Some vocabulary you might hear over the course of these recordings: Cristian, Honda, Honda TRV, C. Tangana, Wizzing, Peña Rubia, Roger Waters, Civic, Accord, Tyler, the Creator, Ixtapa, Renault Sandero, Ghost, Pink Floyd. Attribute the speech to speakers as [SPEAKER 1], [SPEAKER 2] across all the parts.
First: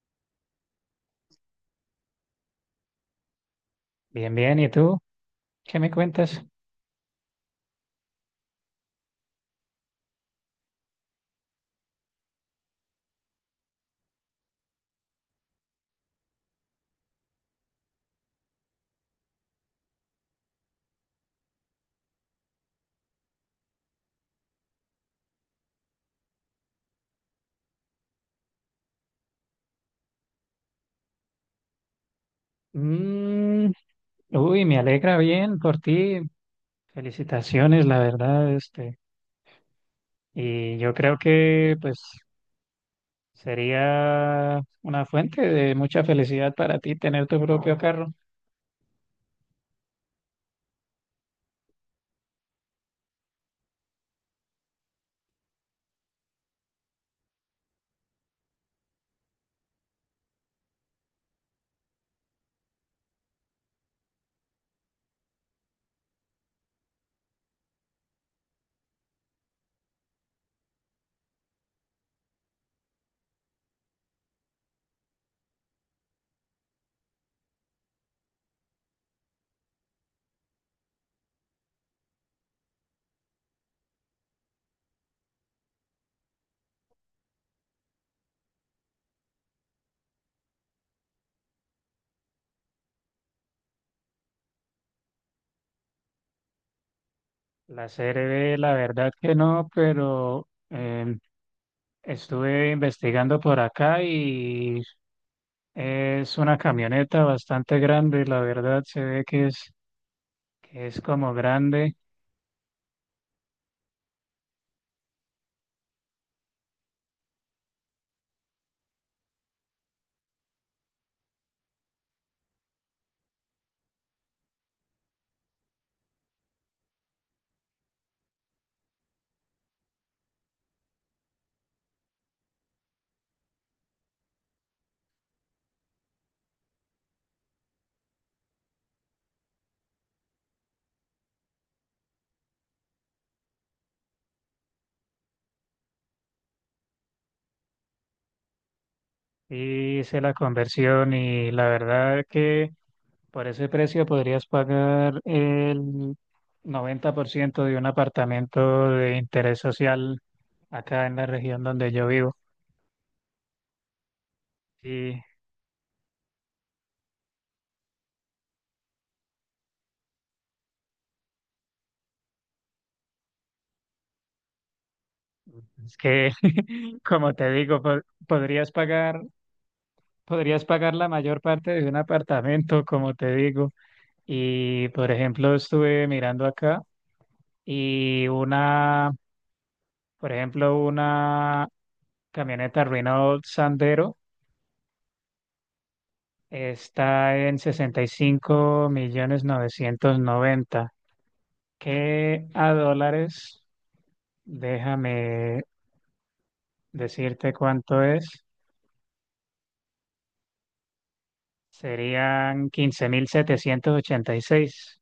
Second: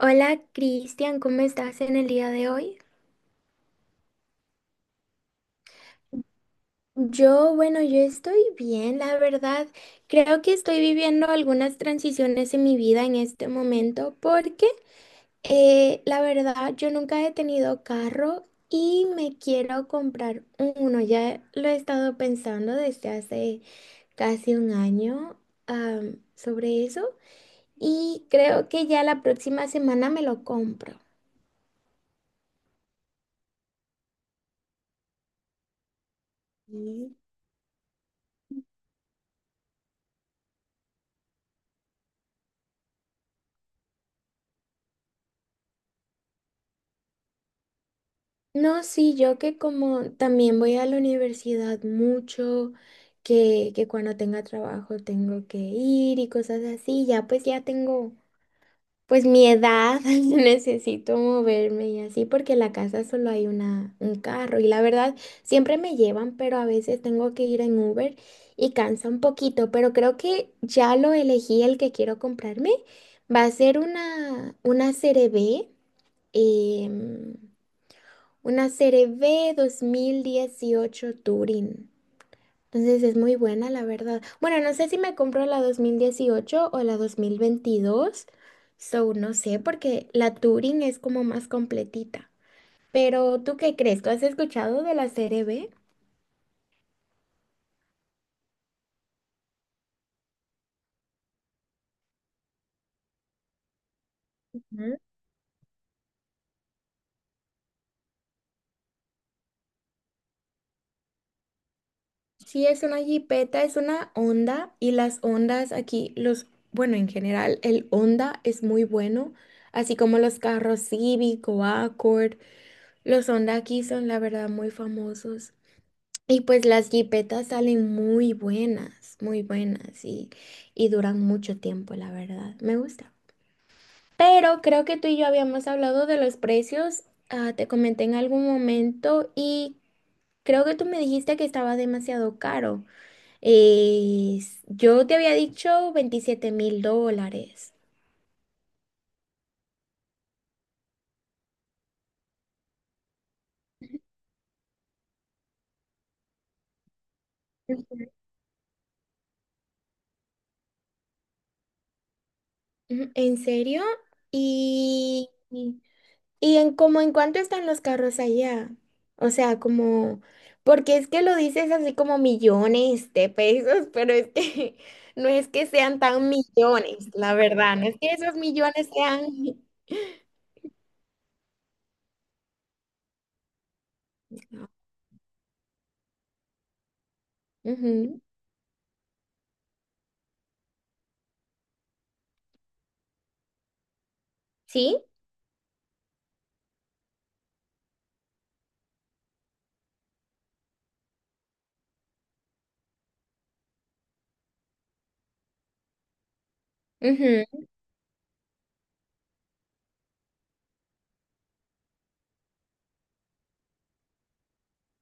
[SPEAKER 1] Hola Cristian, ¿cómo estás en el día de hoy?
[SPEAKER 2] Bien, bien. ¿Y tú? ¿Qué me cuentas?
[SPEAKER 1] Yo, bueno, yo estoy bien, la verdad. Creo que estoy viviendo algunas transiciones en mi vida en este momento, porque la verdad yo nunca he tenido carro y me quiero comprar uno. Ya lo he estado pensando desde hace casi un año sobre eso, y creo que ya la próxima semana me lo compro.
[SPEAKER 2] Mm, uy, me alegra bien por ti. Felicitaciones, la verdad, este. Y yo creo que, pues, sería una fuente de mucha felicidad para ti tener tu propio carro.
[SPEAKER 1] No, sí, yo, que como también voy a la universidad mucho, que cuando tenga trabajo tengo que ir y cosas así, ya pues ya tengo, pues, mi edad, necesito moverme y así, porque en la casa solo hay un carro y la verdad siempre me llevan, pero a veces tengo que ir en Uber y cansa un poquito, pero creo que ya lo elegí el que quiero comprarme. Va a ser una serie B 2018 Turing. Entonces es muy buena, la verdad. Bueno, no sé si me compro la 2018 o la 2022. So, no sé, porque la Turing es como más completita. Pero, ¿tú qué crees? ¿Tú has escuchado de la serie B?
[SPEAKER 2] La CRV la verdad que no, pero estuve investigando por acá y
[SPEAKER 1] Ujú.
[SPEAKER 2] es una camioneta bastante grande, la verdad, se ve que es como grande.
[SPEAKER 1] Sí, es una jipeta, es una Honda, y las Hondas aquí, los, bueno, en general, el Honda es muy bueno, así como los carros Civic o Accord. Los Honda aquí son, la verdad, muy famosos. Y pues las jipetas salen muy buenas, muy buenas, y duran mucho tiempo, la verdad. Me gusta. Pero creo que tú y yo habíamos hablado de los precios. Te comenté en algún momento y creo que tú me dijiste que estaba demasiado caro. Yo te había dicho 27.000 dólares.
[SPEAKER 2] Y hice la conversión y la verdad que por ese precio podrías pagar el 90% de un
[SPEAKER 1] Ujú.
[SPEAKER 2] apartamento de interés social acá en la región donde yo vivo.
[SPEAKER 1] Ujú, ¿en serio?
[SPEAKER 2] Y
[SPEAKER 1] Y, ¿Y en cuánto están los carros allá? O sea, como, porque es que lo dices así como millones de pesos, pero es que no es que
[SPEAKER 2] es
[SPEAKER 1] sean tan
[SPEAKER 2] que,
[SPEAKER 1] millones,
[SPEAKER 2] como
[SPEAKER 1] la
[SPEAKER 2] te
[SPEAKER 1] verdad,
[SPEAKER 2] digo,
[SPEAKER 1] no es que esos
[SPEAKER 2] podrías
[SPEAKER 1] millones
[SPEAKER 2] pagar,
[SPEAKER 1] sean...
[SPEAKER 2] podrías pagar la mayor parte de un apartamento, como te digo. Y, por ejemplo, estuve mirando acá
[SPEAKER 1] Ujú.
[SPEAKER 2] y una, por ejemplo, una camioneta Renault Sandero
[SPEAKER 1] ¿Sí?
[SPEAKER 2] está en 65.000.990. Que a dólares, déjame
[SPEAKER 1] Ujú.
[SPEAKER 2] decirte cuánto es, serían 15.786.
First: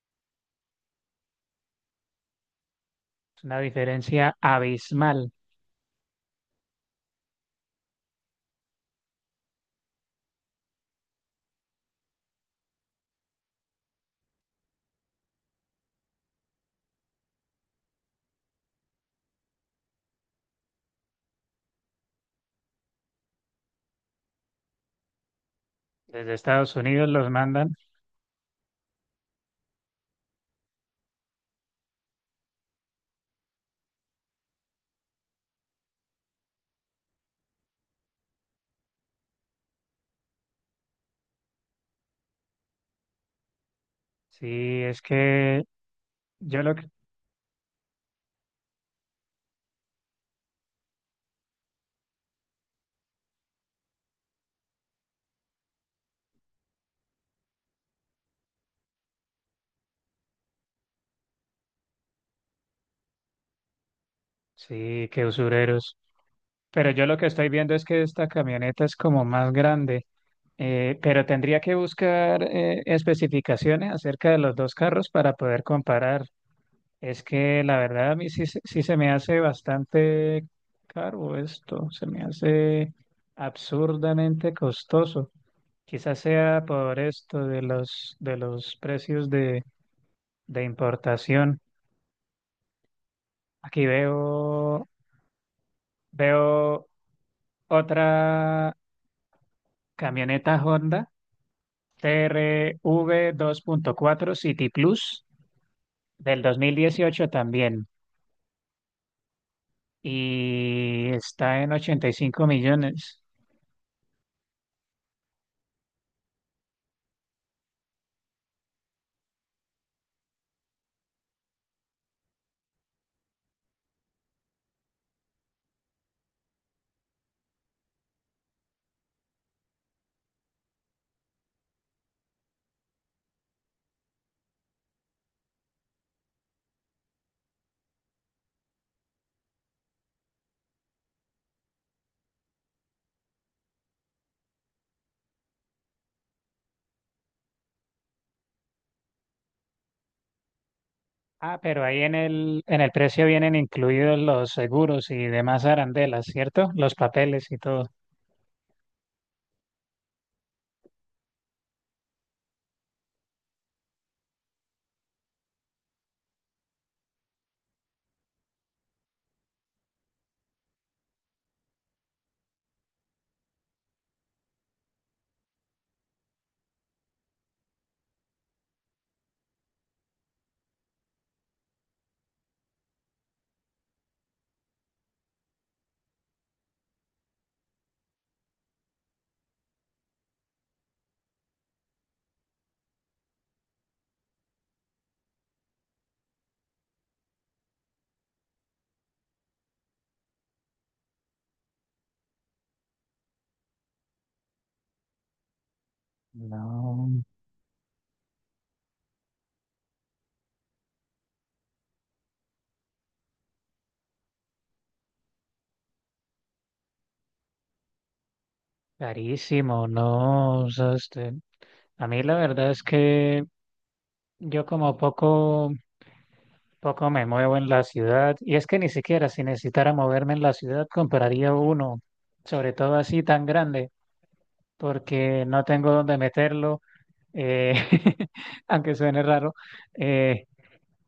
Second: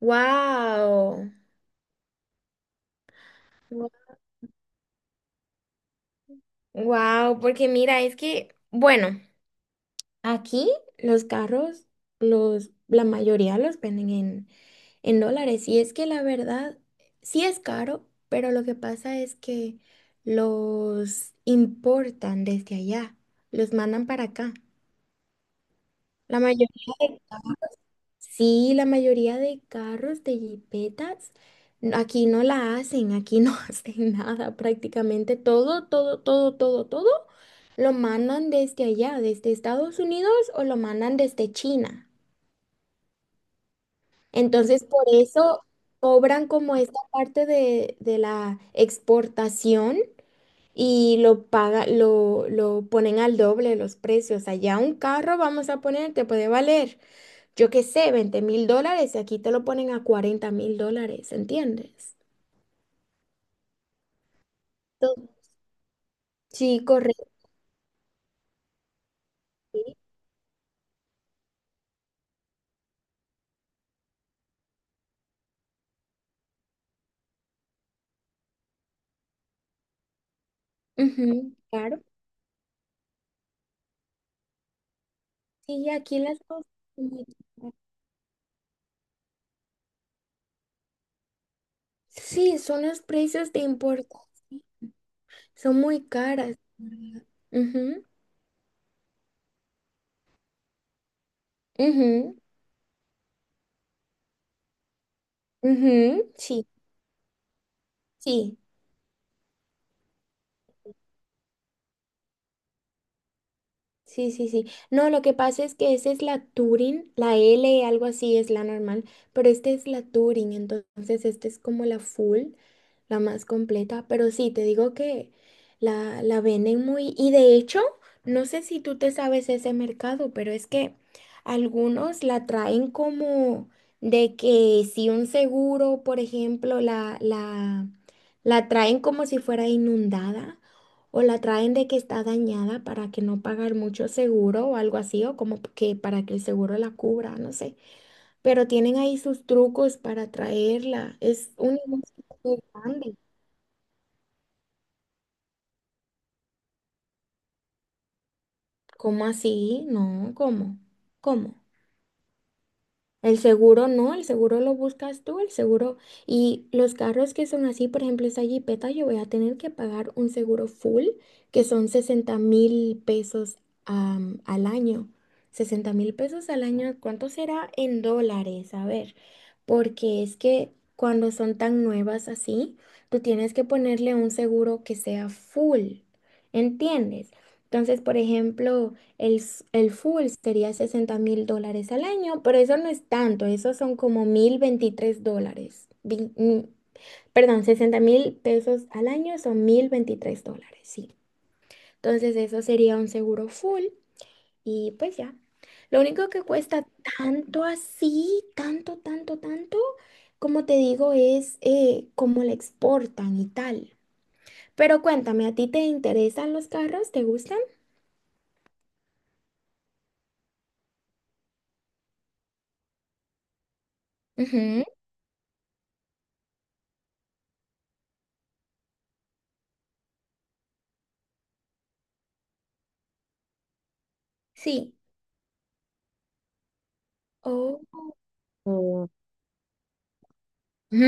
[SPEAKER 1] Wow.
[SPEAKER 2] Es una diferencia abismal.
[SPEAKER 1] Wow, porque mira, es que, bueno, aquí los carros, la mayoría los venden en dólares. Y es que la verdad, sí es caro, pero lo que pasa es que los importan desde allá, los mandan para acá.
[SPEAKER 2] Desde
[SPEAKER 1] La mayoría
[SPEAKER 2] Estados Unidos
[SPEAKER 1] de,
[SPEAKER 2] los mandan.
[SPEAKER 1] sí, la mayoría de carros, de jipetas, aquí no la hacen, aquí no hacen nada prácticamente. Todo, todo, todo, todo, todo lo mandan desde allá, desde Estados Unidos, o lo mandan desde China.
[SPEAKER 2] Sí,
[SPEAKER 1] Entonces,
[SPEAKER 2] es
[SPEAKER 1] por eso
[SPEAKER 2] que
[SPEAKER 1] cobran
[SPEAKER 2] yo lo
[SPEAKER 1] como
[SPEAKER 2] que...
[SPEAKER 1] esta parte de la exportación, y lo ponen al doble los precios. Allá un carro, vamos a poner, te puede valer, yo qué sé, 20.000 dólares, y aquí te lo ponen a 40.000 dólares, ¿entiendes?
[SPEAKER 2] Sí, qué
[SPEAKER 1] To-
[SPEAKER 2] usureros.
[SPEAKER 1] Sí,
[SPEAKER 2] Pero yo lo
[SPEAKER 1] correcto.
[SPEAKER 2] que estoy viendo es que esta camioneta es como más grande. Pero tendría que buscar especificaciones acerca de los dos carros para poder comparar. Es que la verdad a mí sí, sí se me hace bastante caro
[SPEAKER 1] Ujú,
[SPEAKER 2] esto,
[SPEAKER 1] claro.
[SPEAKER 2] se me hace absurdamente costoso.
[SPEAKER 1] Y
[SPEAKER 2] Quizás
[SPEAKER 1] aquí las
[SPEAKER 2] sea
[SPEAKER 1] cosas
[SPEAKER 2] por
[SPEAKER 1] son muy
[SPEAKER 2] esto de
[SPEAKER 1] caras.
[SPEAKER 2] los precios de importación.
[SPEAKER 1] Sí, son los precios de
[SPEAKER 2] Aquí
[SPEAKER 1] importación.
[SPEAKER 2] veo,
[SPEAKER 1] Son muy caras,
[SPEAKER 2] veo
[SPEAKER 1] la verdad. Ujú,
[SPEAKER 2] otra camioneta Honda
[SPEAKER 1] ujú.
[SPEAKER 2] TRV 2.4 City Plus.
[SPEAKER 1] Ujú,
[SPEAKER 2] Del dos
[SPEAKER 1] sí,
[SPEAKER 2] mil dieciocho también.
[SPEAKER 1] sí,
[SPEAKER 2] Y está en 85 millones.
[SPEAKER 1] sí, sí, sí. No, lo que pasa es que esa es la Turing, la L, algo así es la normal, pero esta es la Turing, entonces esta es como la full, la más completa, pero sí, te digo que la venden muy, y de hecho, no sé si tú te sabes ese mercado, pero es que algunos la traen como de que si un seguro, por ejemplo, la traen como si fuera inundada. O la traen de que está dañada para que no pagar mucho seguro o algo así, o como que para que el seguro la cubra, no sé. Pero tienen ahí sus trucos para traerla. Es
[SPEAKER 2] Ah,
[SPEAKER 1] un
[SPEAKER 2] pero ahí
[SPEAKER 1] negocio
[SPEAKER 2] en
[SPEAKER 1] muy
[SPEAKER 2] el
[SPEAKER 1] grande.
[SPEAKER 2] precio vienen incluidos los seguros y demás arandelas, ¿cierto? Los papeles y todo.
[SPEAKER 1] ¿Cómo así? No, ¿cómo? ¿Cómo? El seguro no, el seguro lo buscas tú, el seguro. Y los carros que son así, por ejemplo, esa jipeta, yo voy a tener que pagar un seguro full, que son 60.000 pesos al año. 60.000 pesos al año, ¿cuánto será en dólares? A ver, porque es que cuando son tan nuevas así, tú tienes que ponerle un seguro que sea full, ¿entiendes? Entonces, por ejemplo... El full sería 60.000 dólares al año, pero eso no es tanto, eso son como 1.023 dólares. Perdón, 60.000 pesos al año son 1.023 dólares, sí. Entonces eso sería un seguro full y pues ya. Lo único que cuesta
[SPEAKER 2] No,
[SPEAKER 1] tanto así, tanto, tanto, tanto, como te digo, es cómo la exportan y tal. Pero cuéntame, ¿a ti te interesan los carros? ¿Te gustan?
[SPEAKER 2] carísimo, no. O sea, este, a mí la verdad es que yo
[SPEAKER 1] Ujú,
[SPEAKER 2] como poco me muevo en la ciudad y es que ni siquiera si necesitara moverme en la ciudad compraría uno, sobre todo así tan grande,
[SPEAKER 1] sí.
[SPEAKER 2] porque no tengo dónde meterlo, eh,
[SPEAKER 1] Oh.
[SPEAKER 2] aunque suene raro. eh,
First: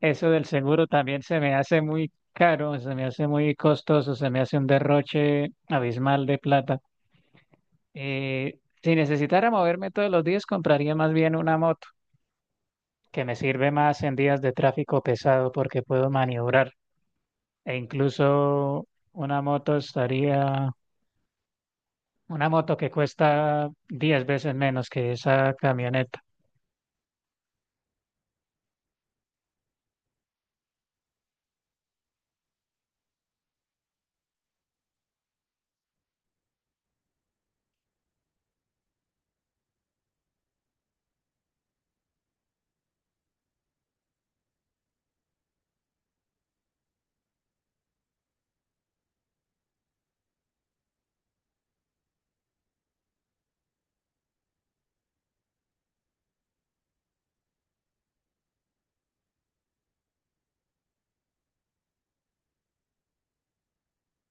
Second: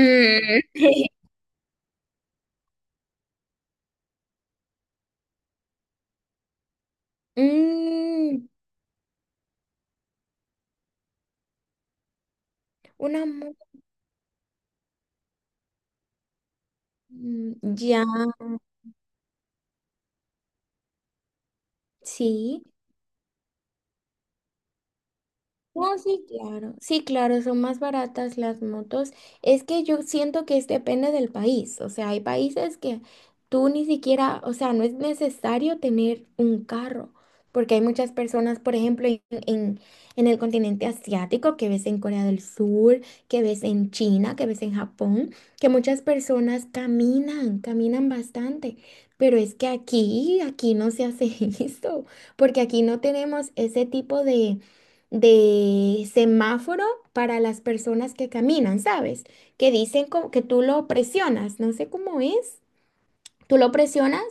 [SPEAKER 2] Eso del seguro también se me hace muy caro, se me hace muy costoso, se me hace un derroche abismal de plata.
[SPEAKER 1] Mm,
[SPEAKER 2] Si necesitara moverme todos los días compraría más bien una moto, que
[SPEAKER 1] una
[SPEAKER 2] me
[SPEAKER 1] mu-
[SPEAKER 2] sirve más en días de tráfico pesado porque puedo maniobrar.
[SPEAKER 1] mm,
[SPEAKER 2] E
[SPEAKER 1] ya,
[SPEAKER 2] incluso una moto estaría, una
[SPEAKER 1] sí.
[SPEAKER 2] moto que cuesta 10 veces menos que esa
[SPEAKER 1] No,
[SPEAKER 2] camioneta.
[SPEAKER 1] sí, claro. Sí, claro, son más baratas las motos. Es que yo siento que depende del país. O sea, hay países que tú ni siquiera, o sea, no es necesario tener un carro, porque hay muchas personas, por ejemplo, en, en el continente asiático, que ves en Corea del Sur, que ves en China, que ves en Japón, que muchas personas caminan, caminan bastante. Pero es que aquí, aquí no se hace eso, porque aquí no tenemos ese tipo de semáforo para las personas que caminan, ¿sabes? Que dicen como que tú lo presionas, no sé cómo es. Tú lo presionas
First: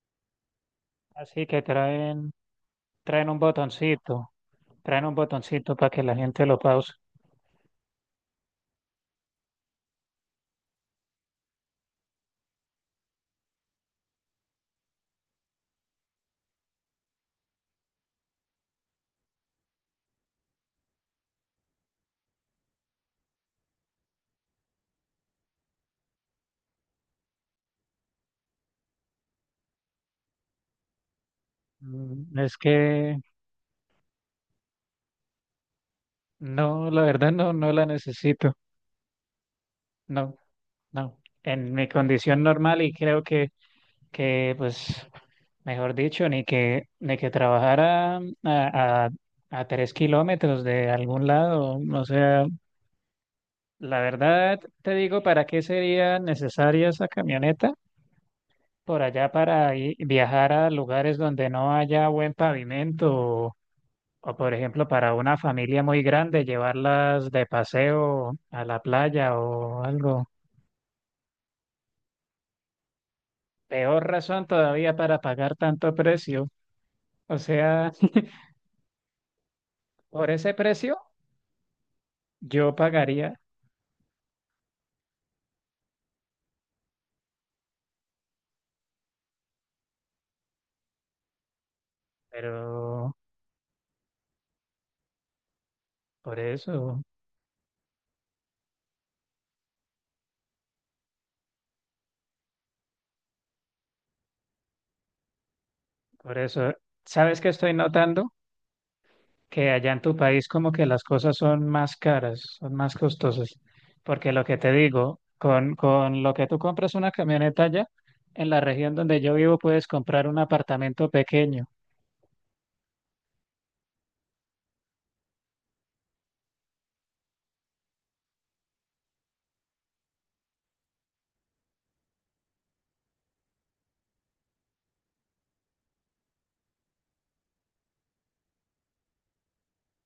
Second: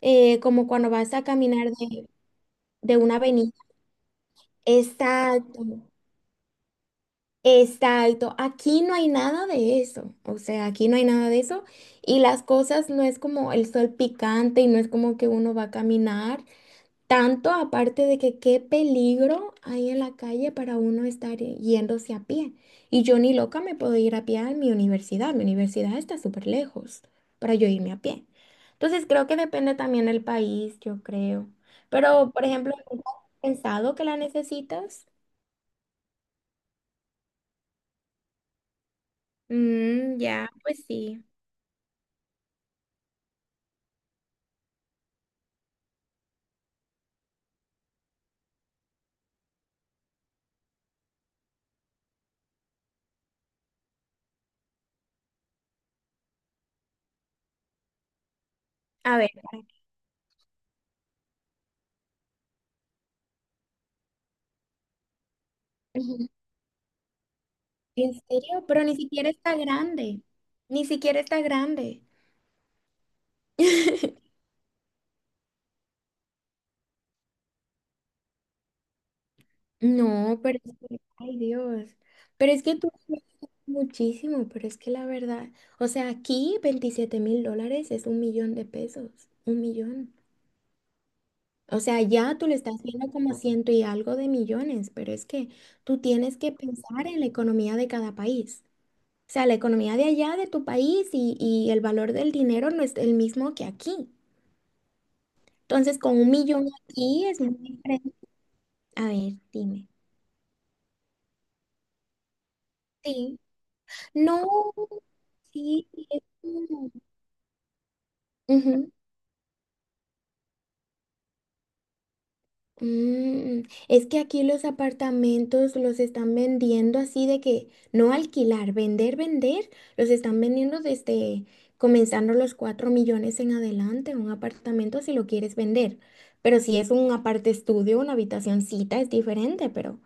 [SPEAKER 1] como cuando vas a
[SPEAKER 2] Así que
[SPEAKER 1] caminar de, una
[SPEAKER 2] traen un
[SPEAKER 1] avenida.
[SPEAKER 2] botoncito, traen un
[SPEAKER 1] Exacto,
[SPEAKER 2] botoncito para que la gente lo pause.
[SPEAKER 1] exacto. Aquí no hay nada de eso. O sea, aquí no hay nada de eso. Y las cosas no es como el sol picante y no es como que uno va a caminar. Tanto aparte de que qué peligro hay en la calle para uno estar yéndose a pie. Y yo ni loca me puedo ir a pie a mi universidad. Mi universidad está súper lejos para yo irme a pie. Entonces creo que depende también del país, yo creo. Pero, por
[SPEAKER 2] Es
[SPEAKER 1] ejemplo, ¿nunca
[SPEAKER 2] que
[SPEAKER 1] has pensado que la necesitas?
[SPEAKER 2] no, la verdad no, no la necesito.
[SPEAKER 1] Mm,
[SPEAKER 2] No,
[SPEAKER 1] ya, pues
[SPEAKER 2] no.
[SPEAKER 1] sí.
[SPEAKER 2] En mi condición normal y creo que pues, mejor dicho, ni que trabajara a 3 kilómetros de algún lado, o sea, la verdad, te digo, ¿para qué sería necesaria esa camioneta? Por
[SPEAKER 1] A ver,
[SPEAKER 2] allá
[SPEAKER 1] para...
[SPEAKER 2] para viajar a lugares donde no haya buen pavimento o, por ejemplo, para una familia muy
[SPEAKER 1] Ujú.
[SPEAKER 2] grande, llevarlas de
[SPEAKER 1] ¿En
[SPEAKER 2] paseo
[SPEAKER 1] serio?
[SPEAKER 2] a la
[SPEAKER 1] Pero ni siquiera
[SPEAKER 2] playa
[SPEAKER 1] está
[SPEAKER 2] o
[SPEAKER 1] grande.
[SPEAKER 2] algo.
[SPEAKER 1] Ni siquiera está grande.
[SPEAKER 2] Peor razón todavía para pagar tanto precio. O sea, por
[SPEAKER 1] No,
[SPEAKER 2] ese
[SPEAKER 1] pero es
[SPEAKER 2] precio
[SPEAKER 1] que, ay Dios, pero es
[SPEAKER 2] yo
[SPEAKER 1] que tú ganas
[SPEAKER 2] pagaría,
[SPEAKER 1] muchísimo, pero es que la verdad, o sea, aquí 27.000 dólares es un millón de pesos, un millón. O sea, ya tú le estás viendo
[SPEAKER 2] pero
[SPEAKER 1] como ciento y algo de millones, pero es que tú tienes
[SPEAKER 2] por
[SPEAKER 1] que
[SPEAKER 2] eso,
[SPEAKER 1] pensar en la economía de cada país. O sea, la economía de allá, de tu país, y el valor del dinero no es el mismo que aquí. Entonces, con un
[SPEAKER 2] por
[SPEAKER 1] millón
[SPEAKER 2] eso,
[SPEAKER 1] aquí es
[SPEAKER 2] ¿sabes qué
[SPEAKER 1] muy
[SPEAKER 2] estoy
[SPEAKER 1] diferente.
[SPEAKER 2] notando?
[SPEAKER 1] A ver,
[SPEAKER 2] Que
[SPEAKER 1] dime.
[SPEAKER 2] allá en tu país como que las cosas son más caras, son más
[SPEAKER 1] Sí.
[SPEAKER 2] costosas, porque lo
[SPEAKER 1] No,
[SPEAKER 2] que te digo, con,
[SPEAKER 1] sí, es
[SPEAKER 2] con lo que tú
[SPEAKER 1] como...
[SPEAKER 2] compras una camioneta allá, en la
[SPEAKER 1] Ujú.
[SPEAKER 2] región donde yo vivo puedes comprar un apartamento pequeño.
[SPEAKER 1] Mm, es que aquí los apartamentos los están vendiendo así de que no alquilar, vender, vender, los están vendiendo desde comenzando los 4 millones en adelante, un apartamento si lo quieres vender. Pero si es un aparte estudio, una habitacioncita es diferente, pero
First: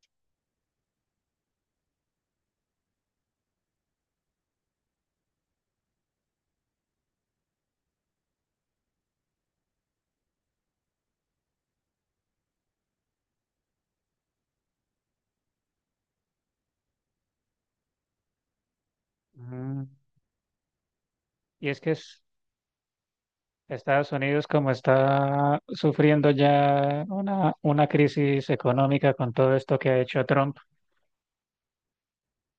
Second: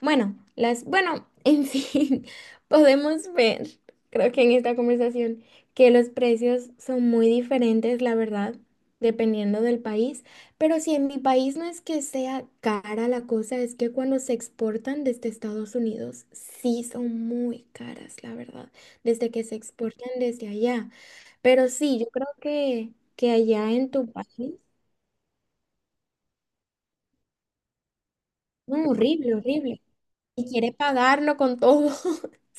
[SPEAKER 1] bueno, las, bueno, en fin, podemos ver, creo que en esta conversación, que los precios son muy diferentes, la verdad, dependiendo del país. Pero si en mi país no es que sea cara la cosa, es que cuando se exportan desde Estados Unidos, sí son muy caras, la verdad, desde que se
[SPEAKER 2] Mm,
[SPEAKER 1] exportan desde allá.
[SPEAKER 2] Y
[SPEAKER 1] Pero
[SPEAKER 2] es que
[SPEAKER 1] sí, yo creo que allá en tu
[SPEAKER 2] Estados Unidos
[SPEAKER 1] país,
[SPEAKER 2] como está sufriendo ya una crisis
[SPEAKER 1] no,
[SPEAKER 2] económica con
[SPEAKER 1] horrible,
[SPEAKER 2] todo esto
[SPEAKER 1] horrible.
[SPEAKER 2] que ha hecho
[SPEAKER 1] Y
[SPEAKER 2] Trump,
[SPEAKER 1] quiere pagarlo con todo.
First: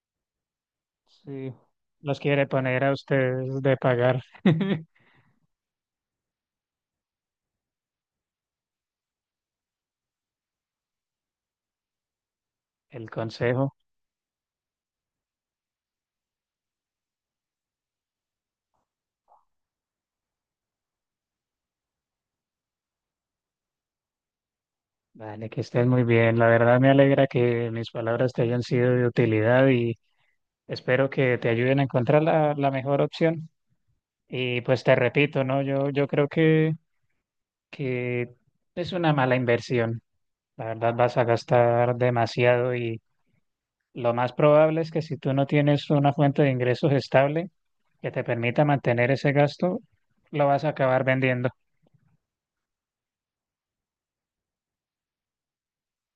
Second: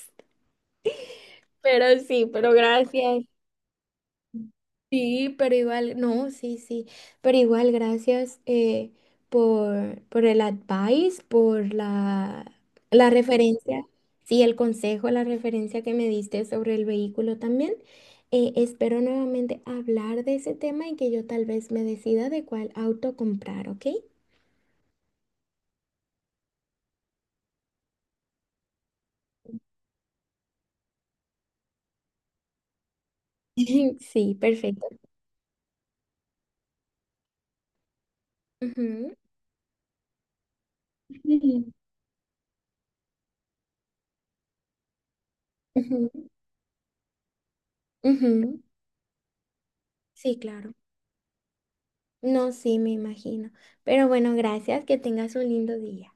[SPEAKER 2] sí.
[SPEAKER 1] Pero
[SPEAKER 2] Los
[SPEAKER 1] sí,
[SPEAKER 2] quiere
[SPEAKER 1] pero
[SPEAKER 2] poner a
[SPEAKER 1] gracias.
[SPEAKER 2] ustedes de pagar
[SPEAKER 1] Sí, pero igual, no, sí, sí, pero igual gracias por el advice, por la
[SPEAKER 2] el consejo.
[SPEAKER 1] referencia, sí, el consejo, la referencia que me diste sobre el vehículo también. Espero nuevamente hablar de ese tema y que yo tal vez me decida de cuál auto comprar, ¿ok?
[SPEAKER 2] Vale, que estés muy bien. La verdad me alegra que mis palabras te hayan sido de utilidad y espero que te ayuden a encontrar la mejor opción.
[SPEAKER 1] Sí,
[SPEAKER 2] Y pues
[SPEAKER 1] perfecto.
[SPEAKER 2] te repito, ¿no? Yo creo que es una
[SPEAKER 1] Ujú.
[SPEAKER 2] mala inversión. La verdad vas a
[SPEAKER 1] Sí.
[SPEAKER 2] gastar demasiado y lo más probable es que si tú no tienes
[SPEAKER 1] Ujú,
[SPEAKER 2] una fuente de ingresos estable que te
[SPEAKER 1] ujú.
[SPEAKER 2] permita mantener ese gasto,
[SPEAKER 1] Sí,
[SPEAKER 2] lo vas a
[SPEAKER 1] claro.
[SPEAKER 2] acabar vendiendo.
[SPEAKER 1] No, sí, me imagino. Pero bueno, gracias, que tengas un lindo día.